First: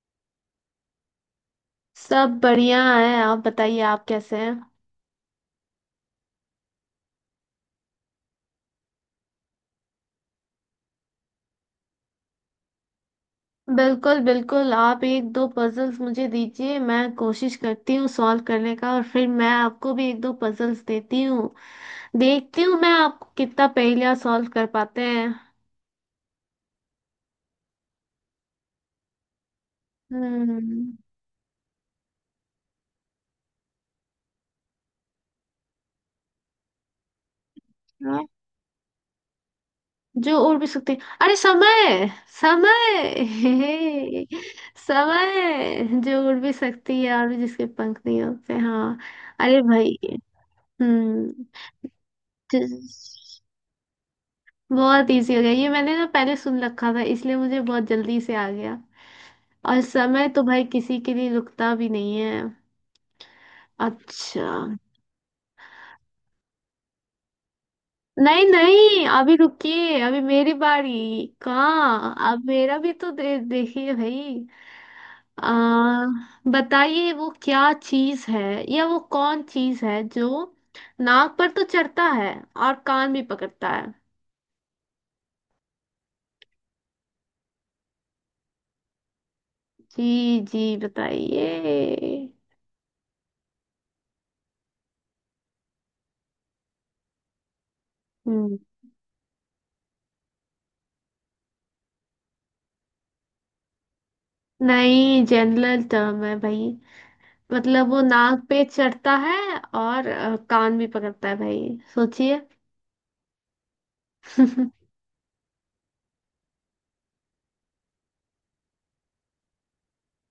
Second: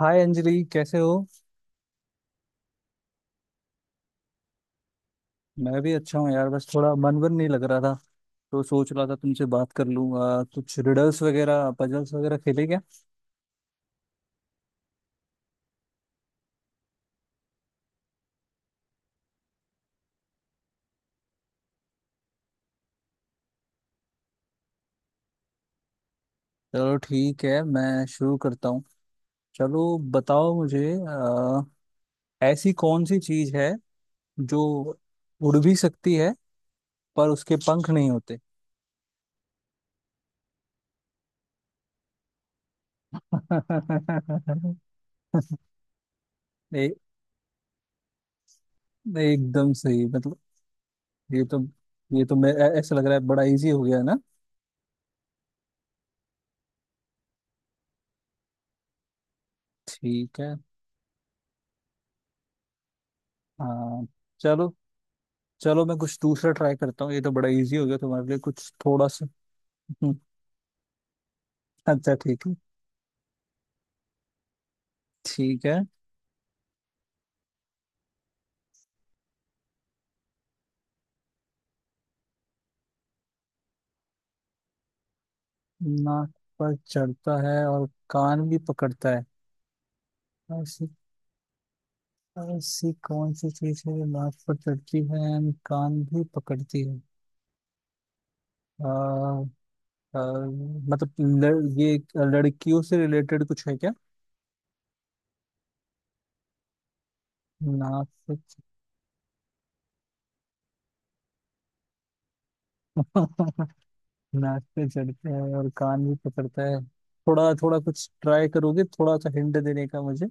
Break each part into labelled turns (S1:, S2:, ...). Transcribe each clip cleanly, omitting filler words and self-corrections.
S1: हाय अंजलि, कैसे हो?
S2: सब बढ़िया है। आप बताइए, आप कैसे हैं?
S1: मैं भी अच्छा हूँ यार, बस थोड़ा मन वन नहीं लग रहा था। तो सोच रहा था तुमसे बात कर लूँ। कुछ रिडल्स वगैरह पजल्स वगैरह खेले क्या?
S2: बिल्कुल बिल्कुल, आप एक दो पजल्स मुझे दीजिए, मैं कोशिश करती हूँ सॉल्व करने का, और फिर मैं आपको भी एक दो पजल्स देती हूँ। देखती हूँ मैं आपको कितना पहेलियाँ सॉल्व कर पाते हैं।
S1: चलो ठीक है, मैं शुरू करता हूँ। चलो। बताओ
S2: हम्म।
S1: मुझे ऐसी कौन सी चीज़ है जो उड़ भी सकती है पर उसके पंख नहीं
S2: हाँ,
S1: होते?
S2: जो उड़ भी सकते हैं। अरे समय, समय हे, समय जो उड़ भी
S1: ए,
S2: सकती है और जिसके पंख नहीं होते। हाँ। अरे
S1: एकदम
S2: भाई!
S1: सही, मतलब ये
S2: हम्म।
S1: तो ये तो मैं ऐसा लग रहा है बड़ा इजी हो गया ना।
S2: बहुत इजी हो गया, ये मैंने ना पहले सुन रखा था, इसलिए मुझे बहुत जल्दी से आ गया। और समय
S1: ठीक
S2: तो
S1: है।
S2: भाई किसी के लिए रुकता भी नहीं है।
S1: हाँ।
S2: अच्छा।
S1: चलो। चलो मैं कुछ दूसरा ट्राई करता हूँ, ये तो बड़ा इजी हो गया तुम्हारे लिए,
S2: नहीं
S1: कुछ
S2: नहीं,
S1: थोड़ा सा।
S2: अभी रुकिए,
S1: हम्म,
S2: अभी मेरी बारी। कहाँ,
S1: अच्छा
S2: अब
S1: ठीक है।
S2: मेरा भी तो देखिए भाई। आ,
S1: ठीक है।
S2: बताइए वो क्या चीज है, या वो कौन चीज है जो नाक पर तो चढ़ता है और कान भी पकड़ता है।
S1: नाक पर चढ़ता है और कान भी पकड़ता है।
S2: जी जी,
S1: ऐसी
S2: बताइए।
S1: ऐसी कौन सी चीज है जो नाक पर चढ़ती है and कान भी पकड़ती है?
S2: हम्म।
S1: आ, आ, ये एक लड़कियों से रिलेटेड कुछ है क्या?
S2: नहीं, जनरल टर्म है भाई। मतलब वो
S1: नाक पे
S2: नाक पे चढ़ता है और कान भी पकड़ता है, भाई सोचिए।
S1: नाक पे चढ़ता है और कान भी पकड़ता है। थोड़ा थोड़ा कुछ ट्राई करोगे, थोड़ा सा हिंट देने का मुझे?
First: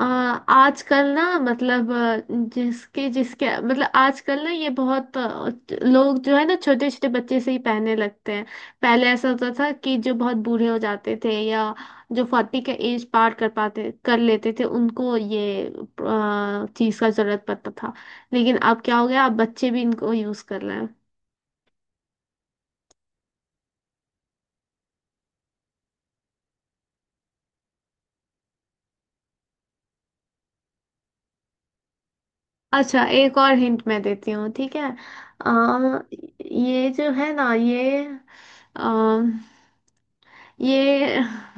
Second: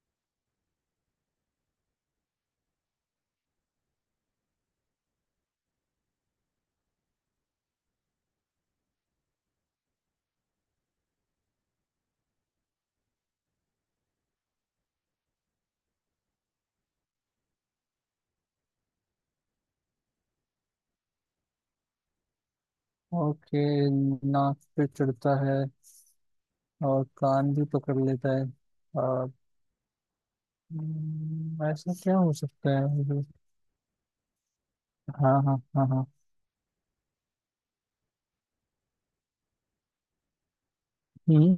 S2: आजकल ना, मतलब जिसके जिसके मतलब आजकल ना, ये बहुत लोग जो है ना, छोटे छोटे बच्चे से ही पहनने लगते हैं। पहले ऐसा होता था कि जो बहुत बूढ़े हो जाते थे, या जो फोर्टी का एज पार कर पाते कर लेते थे, उनको ये चीज का जरूरत पड़ता था। लेकिन अब क्या हो गया, अब बच्चे भी इनको यूज कर रहे हैं।
S1: ओके। नाक पे चढ़ता है और कान भी पकड़ लेता है और ऐसा क्या हो सकता
S2: अच्छा,
S1: है जो?
S2: एक और हिंट मैं देती हूँ, ठीक है।
S1: हाँ हाँ हाँ
S2: आ,
S1: हाँ।
S2: ये जो है ना, ये आ, ये
S1: हम्म।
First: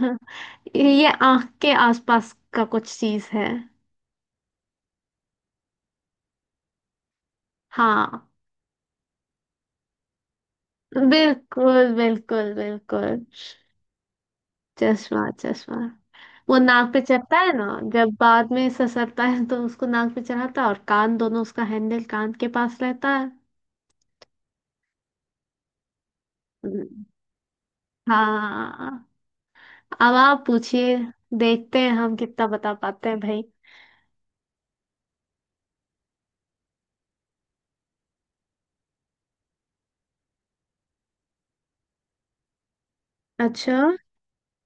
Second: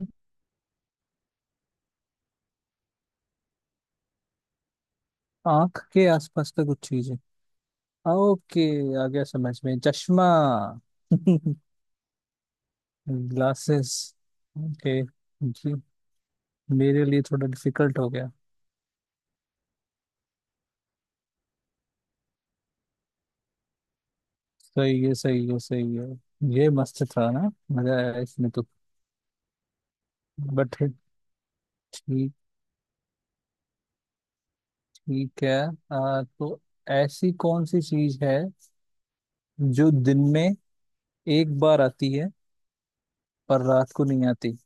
S2: ये आंख के आसपास का कुछ चीज है।
S1: आंख के आसपास का कुछ चीज है।
S2: हाँ।
S1: ओके, आ गया समझ में, चश्मा।
S2: बिल्कुल बिल्कुल बिल्कुल।
S1: ग्लासेस। ओके।
S2: चश्मा
S1: जी।
S2: चश्मा। वो नाक पे
S1: मेरे लिए
S2: चढ़ता
S1: थोड़ा
S2: है ना।
S1: डिफिकल्ट
S2: जब
S1: हो गया।
S2: बाद में ससरता है तो उसको नाक पे चढ़ाता है और कान दोनों उसका हैंडल कान के पास रहता है।
S1: सही है, सही है, सही है। ये मस्त
S2: हम्म।
S1: था ना, मजा आया इसमें तो।
S2: हाँ, अब आप
S1: बट,
S2: पूछिए। देखते हैं हम
S1: ठीक,
S2: कितना बता पाते हैं भाई।
S1: ठीक है। तो ऐसी कौन सी चीज है जो दिन में एक बार आती है पर
S2: अच्छा।
S1: रात को नहीं आती?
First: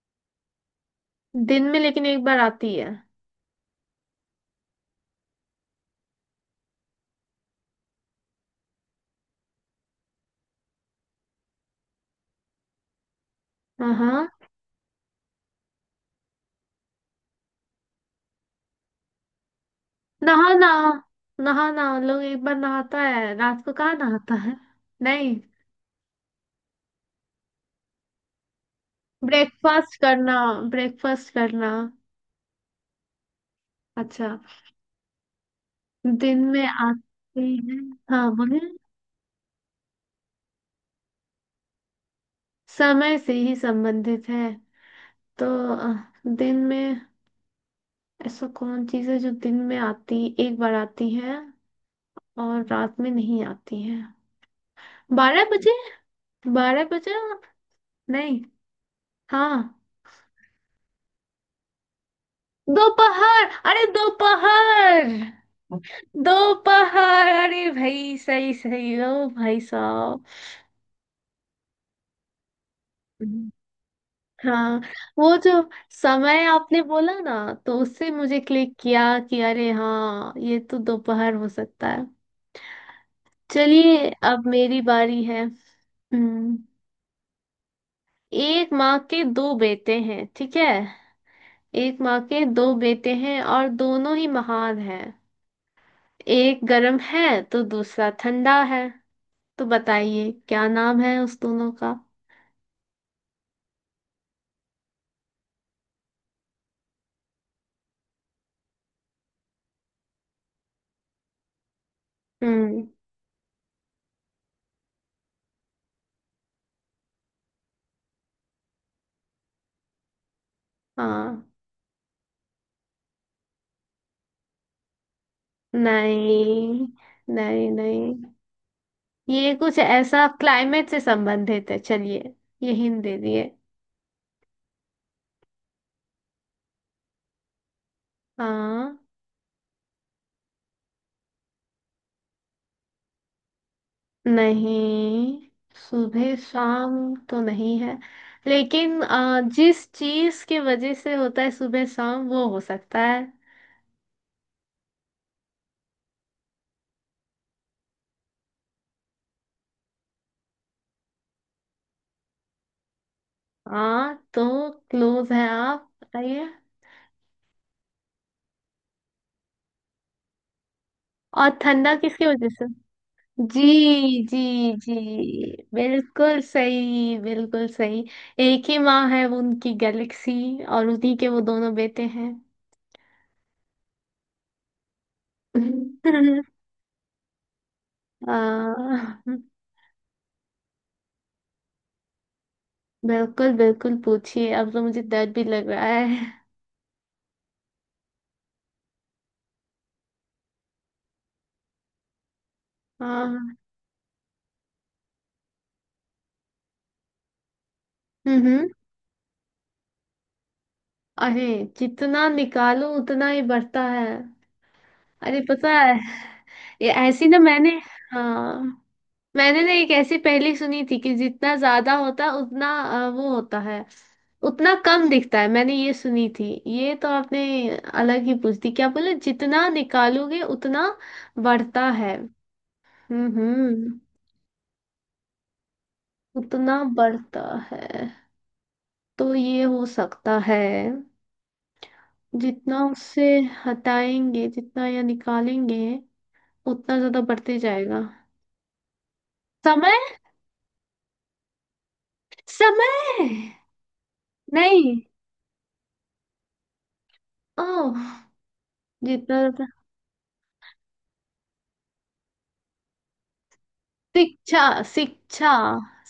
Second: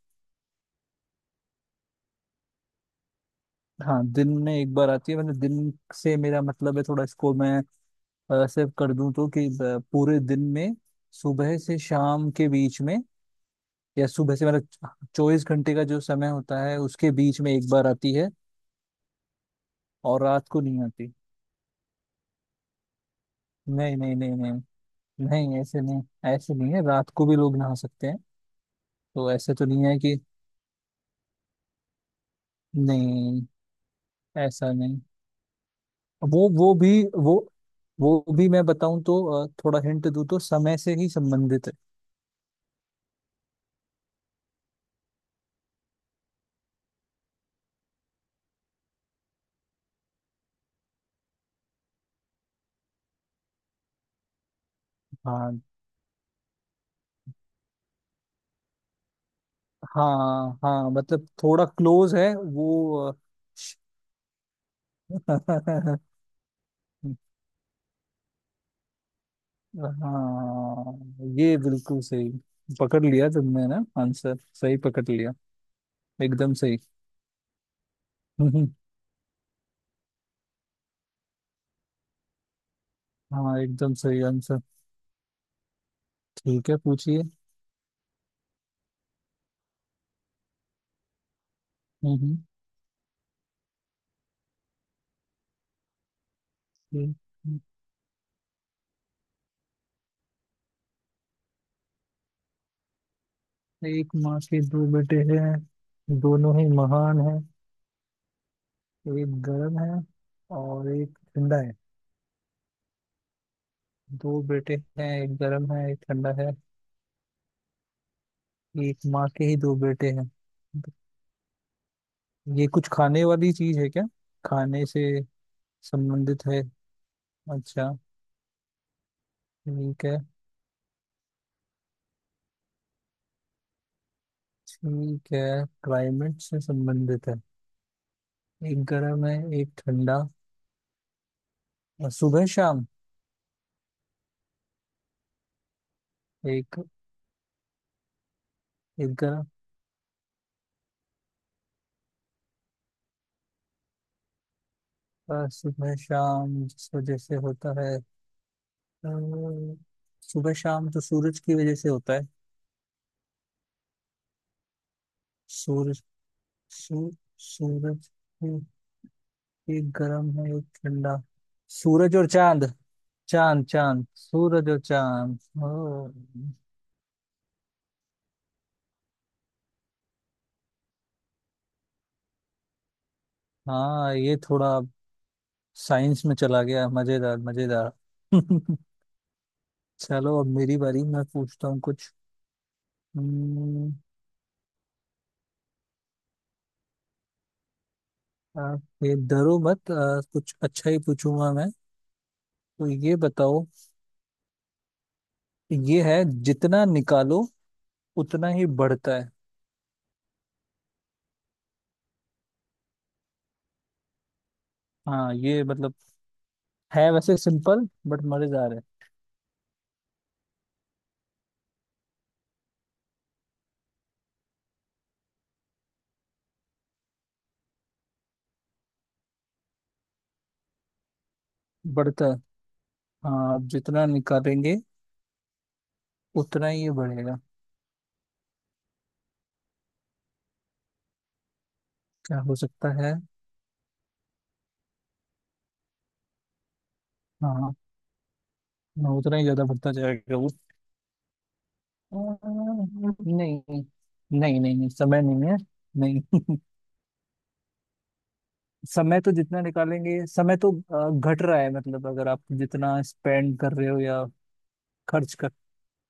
S2: दिन में, लेकिन एक बार आती है।
S1: हाँ, दिन में एक बार आती है, मतलब दिन से मेरा मतलब है, थोड़ा इसको मैं ऐसे कर दूं तो कि पूरे दिन में, सुबह से शाम के बीच में,
S2: हाँ
S1: या
S2: हाँ।
S1: सुबह से मतलब 24 घंटे का जो समय होता है उसके बीच में एक बार आती है और रात
S2: नहा
S1: को
S2: ना,
S1: नहीं आती।
S2: नहा ना। लोग एक बार नहाता है, रात को कहाँ
S1: नहीं, नहीं, नहीं,
S2: नहाता
S1: नहीं।
S2: है। नहीं।
S1: नहीं, ऐसे नहीं। ऐसे नहीं है, रात को भी लोग नहा सकते हैं। तो ऐसे तो नहीं है
S2: ब्रेकफास्ट
S1: कि,
S2: करना, ब्रेकफास्ट करना।
S1: नहीं,
S2: अच्छा।
S1: ऐसा नहीं।
S2: दिन
S1: वो
S2: में
S1: वो
S2: आती है।
S1: वो
S2: हाँ
S1: भी मैं
S2: बोलिए।
S1: बताऊं तो थोड़ा हिंट दूं तो, समय से ही संबंधित है।
S2: समय से ही संबंधित है। तो अ, दिन में ऐसा कौन चीज है जो दिन में आती, एक बार आती है और रात में नहीं आती है। बारह
S1: हाँ
S2: बजे, बारह बजे। नहीं। हाँ।
S1: हाँ हाँ, मतलब थोड़ा क्लोज है वो
S2: दोपहर, अरे दोपहर! दोपहर, अरे भाई, सही सही। ओ भाई साहब!
S1: हाँ ये बिल्कुल सही। पकड़ लिया
S2: हम्म।
S1: तुमने ना, आंसर सही
S2: हाँ,
S1: पकड़ लिया।
S2: वो जो समय
S1: एकदम सही।
S2: आपने बोला ना, तो उससे मुझे
S1: हम्म,
S2: क्लिक किया कि अरे हाँ, ये तो दोपहर हो सकता है।
S1: हाँ एकदम
S2: चलिए,
S1: सही
S2: अब
S1: आंसर।
S2: मेरी बारी है। हम्म।
S1: ठीक है, पूछिए।
S2: एक माँ के दो बेटे हैं, ठीक है। एक माँ
S1: हम्म।
S2: के दो बेटे हैं और दोनों ही महान हैं। एक गर्म
S1: हम्म,
S2: है तो दूसरा ठंडा है। तो बताइए क्या नाम है उस दोनों का।
S1: एक एक माँ के दो बेटे हैं, दोनों ही महान हैं। एक गर्म है और एक ठंडा है।
S2: हम्म।
S1: दो बेटे हैं, एक गर्म है एक ठंडा है, एक माँ के ही दो बेटे हैं।
S2: हाँ।
S1: ये कुछ खाने वाली चीज है क्या, खाने से संबंधित है?
S2: नहीं नहीं
S1: अच्छा,
S2: नहीं। ये कुछ
S1: ठीक है।
S2: ऐसा क्लाइमेट से संबंधित है। चलिए, ये हिंट दे दिए।
S1: ठीक है, क्लाइमेट से संबंधित है। एक
S2: हाँ।
S1: गर्म है, एक ठंडा, और सुबह शाम,
S2: नहीं, सुबह
S1: एक
S2: शाम तो नहीं है, लेकिन
S1: एक गर्म,
S2: जिस चीज की वजह से होता है सुबह शाम, वो हो सकता है।
S1: और सुबह शाम जिस वजह से होता है, अ, सुबह शाम तो सूरज की वजह से होता है।
S2: हाँ, तो क्लोज है, आप
S1: सूरज,
S2: बताइए।
S1: सू, सूरज। एक गर्म है एक ठंडा।
S2: और ठंडा
S1: सूरज
S2: किसकी
S1: और
S2: वजह से।
S1: चांद, चांद चांद,
S2: जी जी
S1: सूरज और
S2: जी।
S1: चांद। ओ।
S2: बिल्कुल सही, बिल्कुल सही। एक ही माँ है, वो उनकी गैलेक्सी, और उन्हीं के वो दोनों बेटे हैं।
S1: हाँ ये थोड़ा साइंस में चला गया, मजेदार मजेदार।
S2: आ,
S1: चलो, अब मेरी बारी, मैं पूछता हूँ कुछ।
S2: बिल्कुल
S1: हम्म,
S2: बिल्कुल, पूछिए। अब तो मुझे डर भी लग रहा है।
S1: आप ये डरो मत, कुछ अच्छा ही पूछूंगा मैं। तो ये
S2: हाँ।
S1: बताओ, ये है, जितना निकालो
S2: हम्म
S1: उतना ही
S2: हम्म।
S1: बढ़ता है।
S2: अरे, जितना निकालो उतना ही बढ़ता है।
S1: हाँ
S2: अरे
S1: ये
S2: पता है,
S1: मतलब
S2: ये
S1: है
S2: ऐसी
S1: वैसे
S2: ना मैंने।
S1: सिंपल बट
S2: हाँ।
S1: मजेदार है।
S2: मैंने ना एक ऐसी पहेली सुनी थी कि जितना ज्यादा होता है उतना वो होता है, उतना कम दिखता है। मैंने ये सुनी थी। ये तो आपने अलग ही पूछ दी। क्या बोले, जितना निकालोगे उतना बढ़ता है।
S1: बढ़ता है। हाँ आप
S2: हम्म।
S1: जितना निकालेंगे उतना
S2: उतना
S1: ही ये बढ़ेगा।
S2: बढ़ता है, तो ये हो सकता है,
S1: क्या हो
S2: जितना
S1: सकता है?
S2: उससे हटाएंगे, जितना या निकालेंगे उतना ज्यादा बढ़ते
S1: हाँ,
S2: जाएगा।
S1: हाँ, उतना ही ज्यादा बढ़ता
S2: समय।
S1: जाएगा वो। अ,
S2: समय।
S1: नहीं नहीं, नहीं नहीं,
S2: नहीं।
S1: समय नहीं है, नहीं।
S2: ओह।
S1: समय तो
S2: जितना
S1: जितना
S2: ज्यादा,
S1: निकालेंगे, समय तो घट रहा है मतलब, अगर आप जितना स्पेंड कर रहे हो या
S2: शिक्षा,
S1: खर्च कर,
S2: शिक्षा,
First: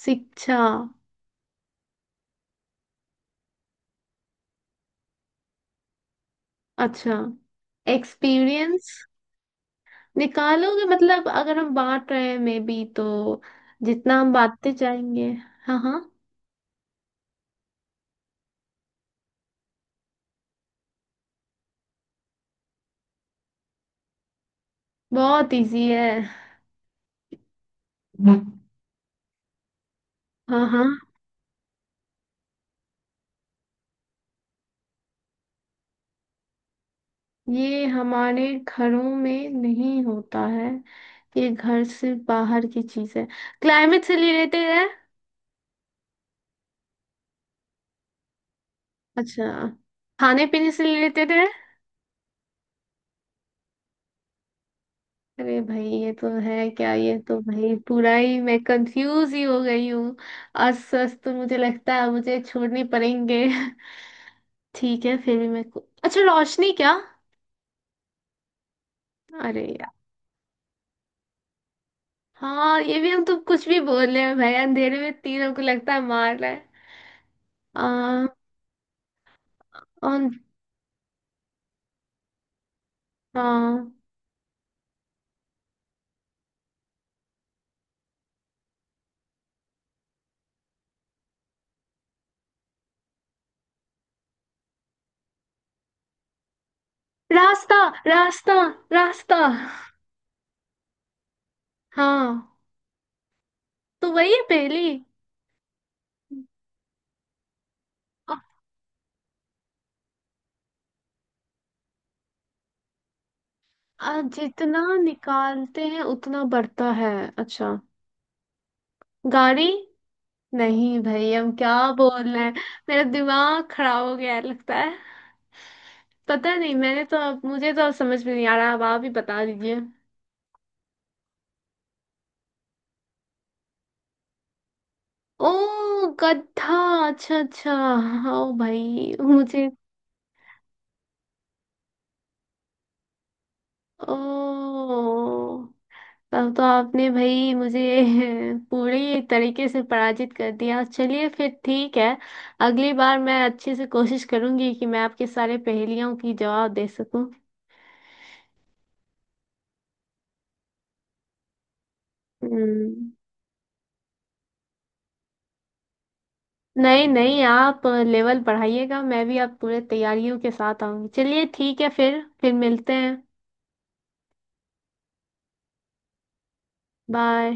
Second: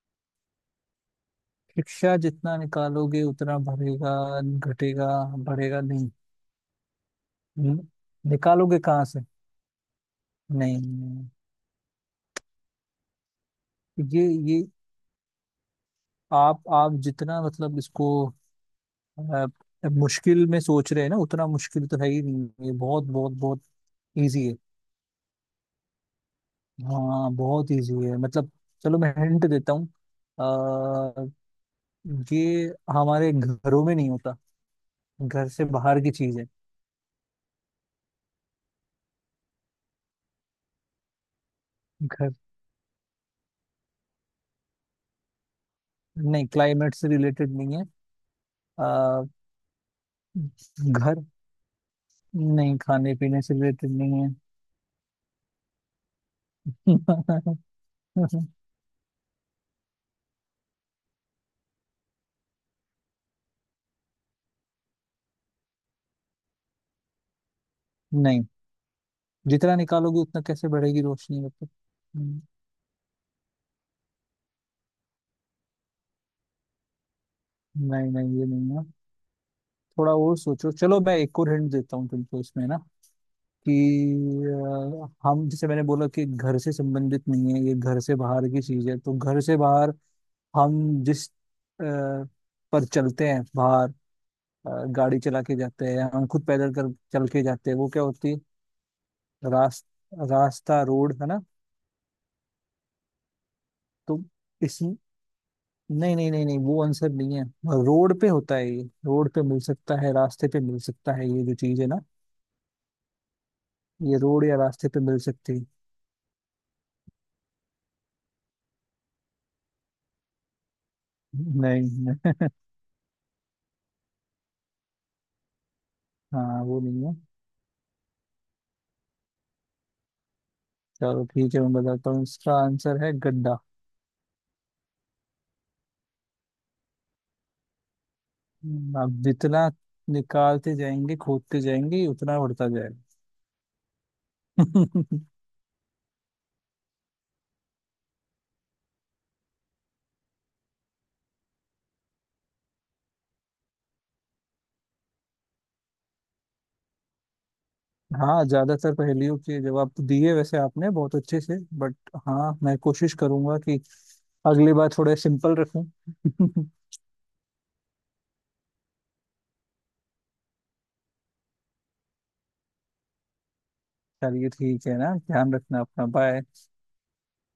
S2: शिक्षा।
S1: शिक्षा जितना निकालोगे उतना बढ़ेगा, घटेगा, बढ़ेगा नहीं।
S2: अच्छा।
S1: न- निकालोगे
S2: एक्सपीरियंस।
S1: कहाँ से? नहीं,
S2: निकालोगे
S1: नहीं,
S2: मतलब, अगर हम बांट रहे हैं मे बी, तो
S1: नहीं।
S2: जितना
S1: ये
S2: हम
S1: ये
S2: बांटते जाएंगे। हाँ हाँ।
S1: आप जितना, मतलब इसको अब अब मुश्किल में सोच रहे हैं ना, उतना मुश्किल तो है ही नहीं ये, बहुत बहुत बहुत इजी है।
S2: बहुत इजी है।
S1: हाँ बहुत इजी है मतलब।
S2: हम्म।
S1: चलो मैं हिंट देता हूँ,
S2: हाँ हाँ।
S1: अ, ये हमारे घरों में नहीं होता, घर से बाहर की चीज है।
S2: ये हमारे घरों में नहीं होता है, ये घर से
S1: घर
S2: बाहर की चीज है। क्लाइमेट से रिलेटेड है।
S1: नहीं, क्लाइमेट से रिलेटेड नहीं है। आ,
S2: अच्छा। खाने पीने से
S1: घर
S2: रिलेटेड है।
S1: नहीं, खाने पीने से रिलेटेड नहीं है।
S2: अरे भाई, ये तो है क्या? ये तो भाई पूरा ही मैं कंफ्यूज ही हो गई हूँ। अस्त अस्त तो मुझे लगता है मुझे छोड़ने पड़ेंगे। ठीक है, फिर भी मैं अच्छा, रोशनी क्या।
S1: नहीं,
S2: अरे
S1: जितना
S2: यार।
S1: निकालोगे उतना कैसे बढ़ेगी रोशनी, मतलब। हम्म,
S2: हाँ, ये भी हम तो कुछ भी बोल रहे हैं भाई, अंधेरे में तीनों को लगता है मार रहा है।
S1: नहीं
S2: आ,
S1: नहीं ये नहीं है। थोड़ा
S2: और,
S1: वो सोचो, चलो मैं एक और हिंट देता हूँ तुमको इसमें ना, कि
S2: हाँ।
S1: हम, जैसे मैंने बोला कि घर से संबंधित नहीं है, ये घर से बाहर की चीज है, तो घर से बाहर हम जिस पर चलते हैं बाहर, गाड़ी चला के जाते हैं हम, खुद पैदल कर चल के जाते हैं,
S2: रास्ता,
S1: वो क्या होती है?
S2: रास्ता, रास्ता।
S1: रास, रास्ता, रोड है ना।
S2: हाँ, तो
S1: तो
S2: वही है
S1: इस
S2: पहली।
S1: नहीं नहीं, नहीं नहीं, वो आंसर नहीं है। रोड पे
S2: अ-
S1: होता है ये, रोड पे मिल सकता है, रास्ते पे मिल सकता है ये जो चीज है ना, ये रोड या
S2: जितना
S1: रास्ते पे मिल सकती है।
S2: निकालते हैं उतना बढ़ता है। अच्छा। गाड़ी। नहीं भाई, हम क्या
S1: नहीं,
S2: बोल
S1: नहीं,
S2: रहे हैं। मेरा दिमाग खराब हो गया है लगता है। पता
S1: हाँ
S2: नहीं,
S1: वो
S2: मैंने
S1: नहीं है।
S2: तो अब मुझे तो अब समझ में नहीं आ रहा। अब आप ही बता दीजिए।
S1: चलो ठीक है, मैं बताता हूँ, इसका आंसर है गड्ढा।
S2: ओ। गधा। अच्छा अच्छा, हाँ। ओ
S1: आप
S2: भाई मुझे।
S1: जितना निकालते जाएंगे, खोदते जाएंगे, उतना बढ़ता जाएगा।
S2: ओ। तब तो आपने भाई मुझे पूरी तरीके से पराजित कर दिया। चलिए फिर ठीक है। अगली बार मैं अच्छे से कोशिश करूंगी कि मैं आपके सारे पहेलियों की जवाब दे सकूं।
S1: हाँ, ज्यादातर पहेलियों के जवाब तो दिए वैसे आपने बहुत अच्छे से, बट हाँ मैं
S2: हम्म।
S1: कोशिश करूंगा कि अगली बार थोड़े सिंपल रखूं।
S2: नहीं नहीं, आप लेवल बढ़ाइएगा, मैं भी आप पूरे तैयारियों के साथ आऊंगी। चलिए ठीक है फिर मिलते हैं।
S1: चलिए, ठीक है ना, ध्यान रखना अपना, बाय।
S2: बाय।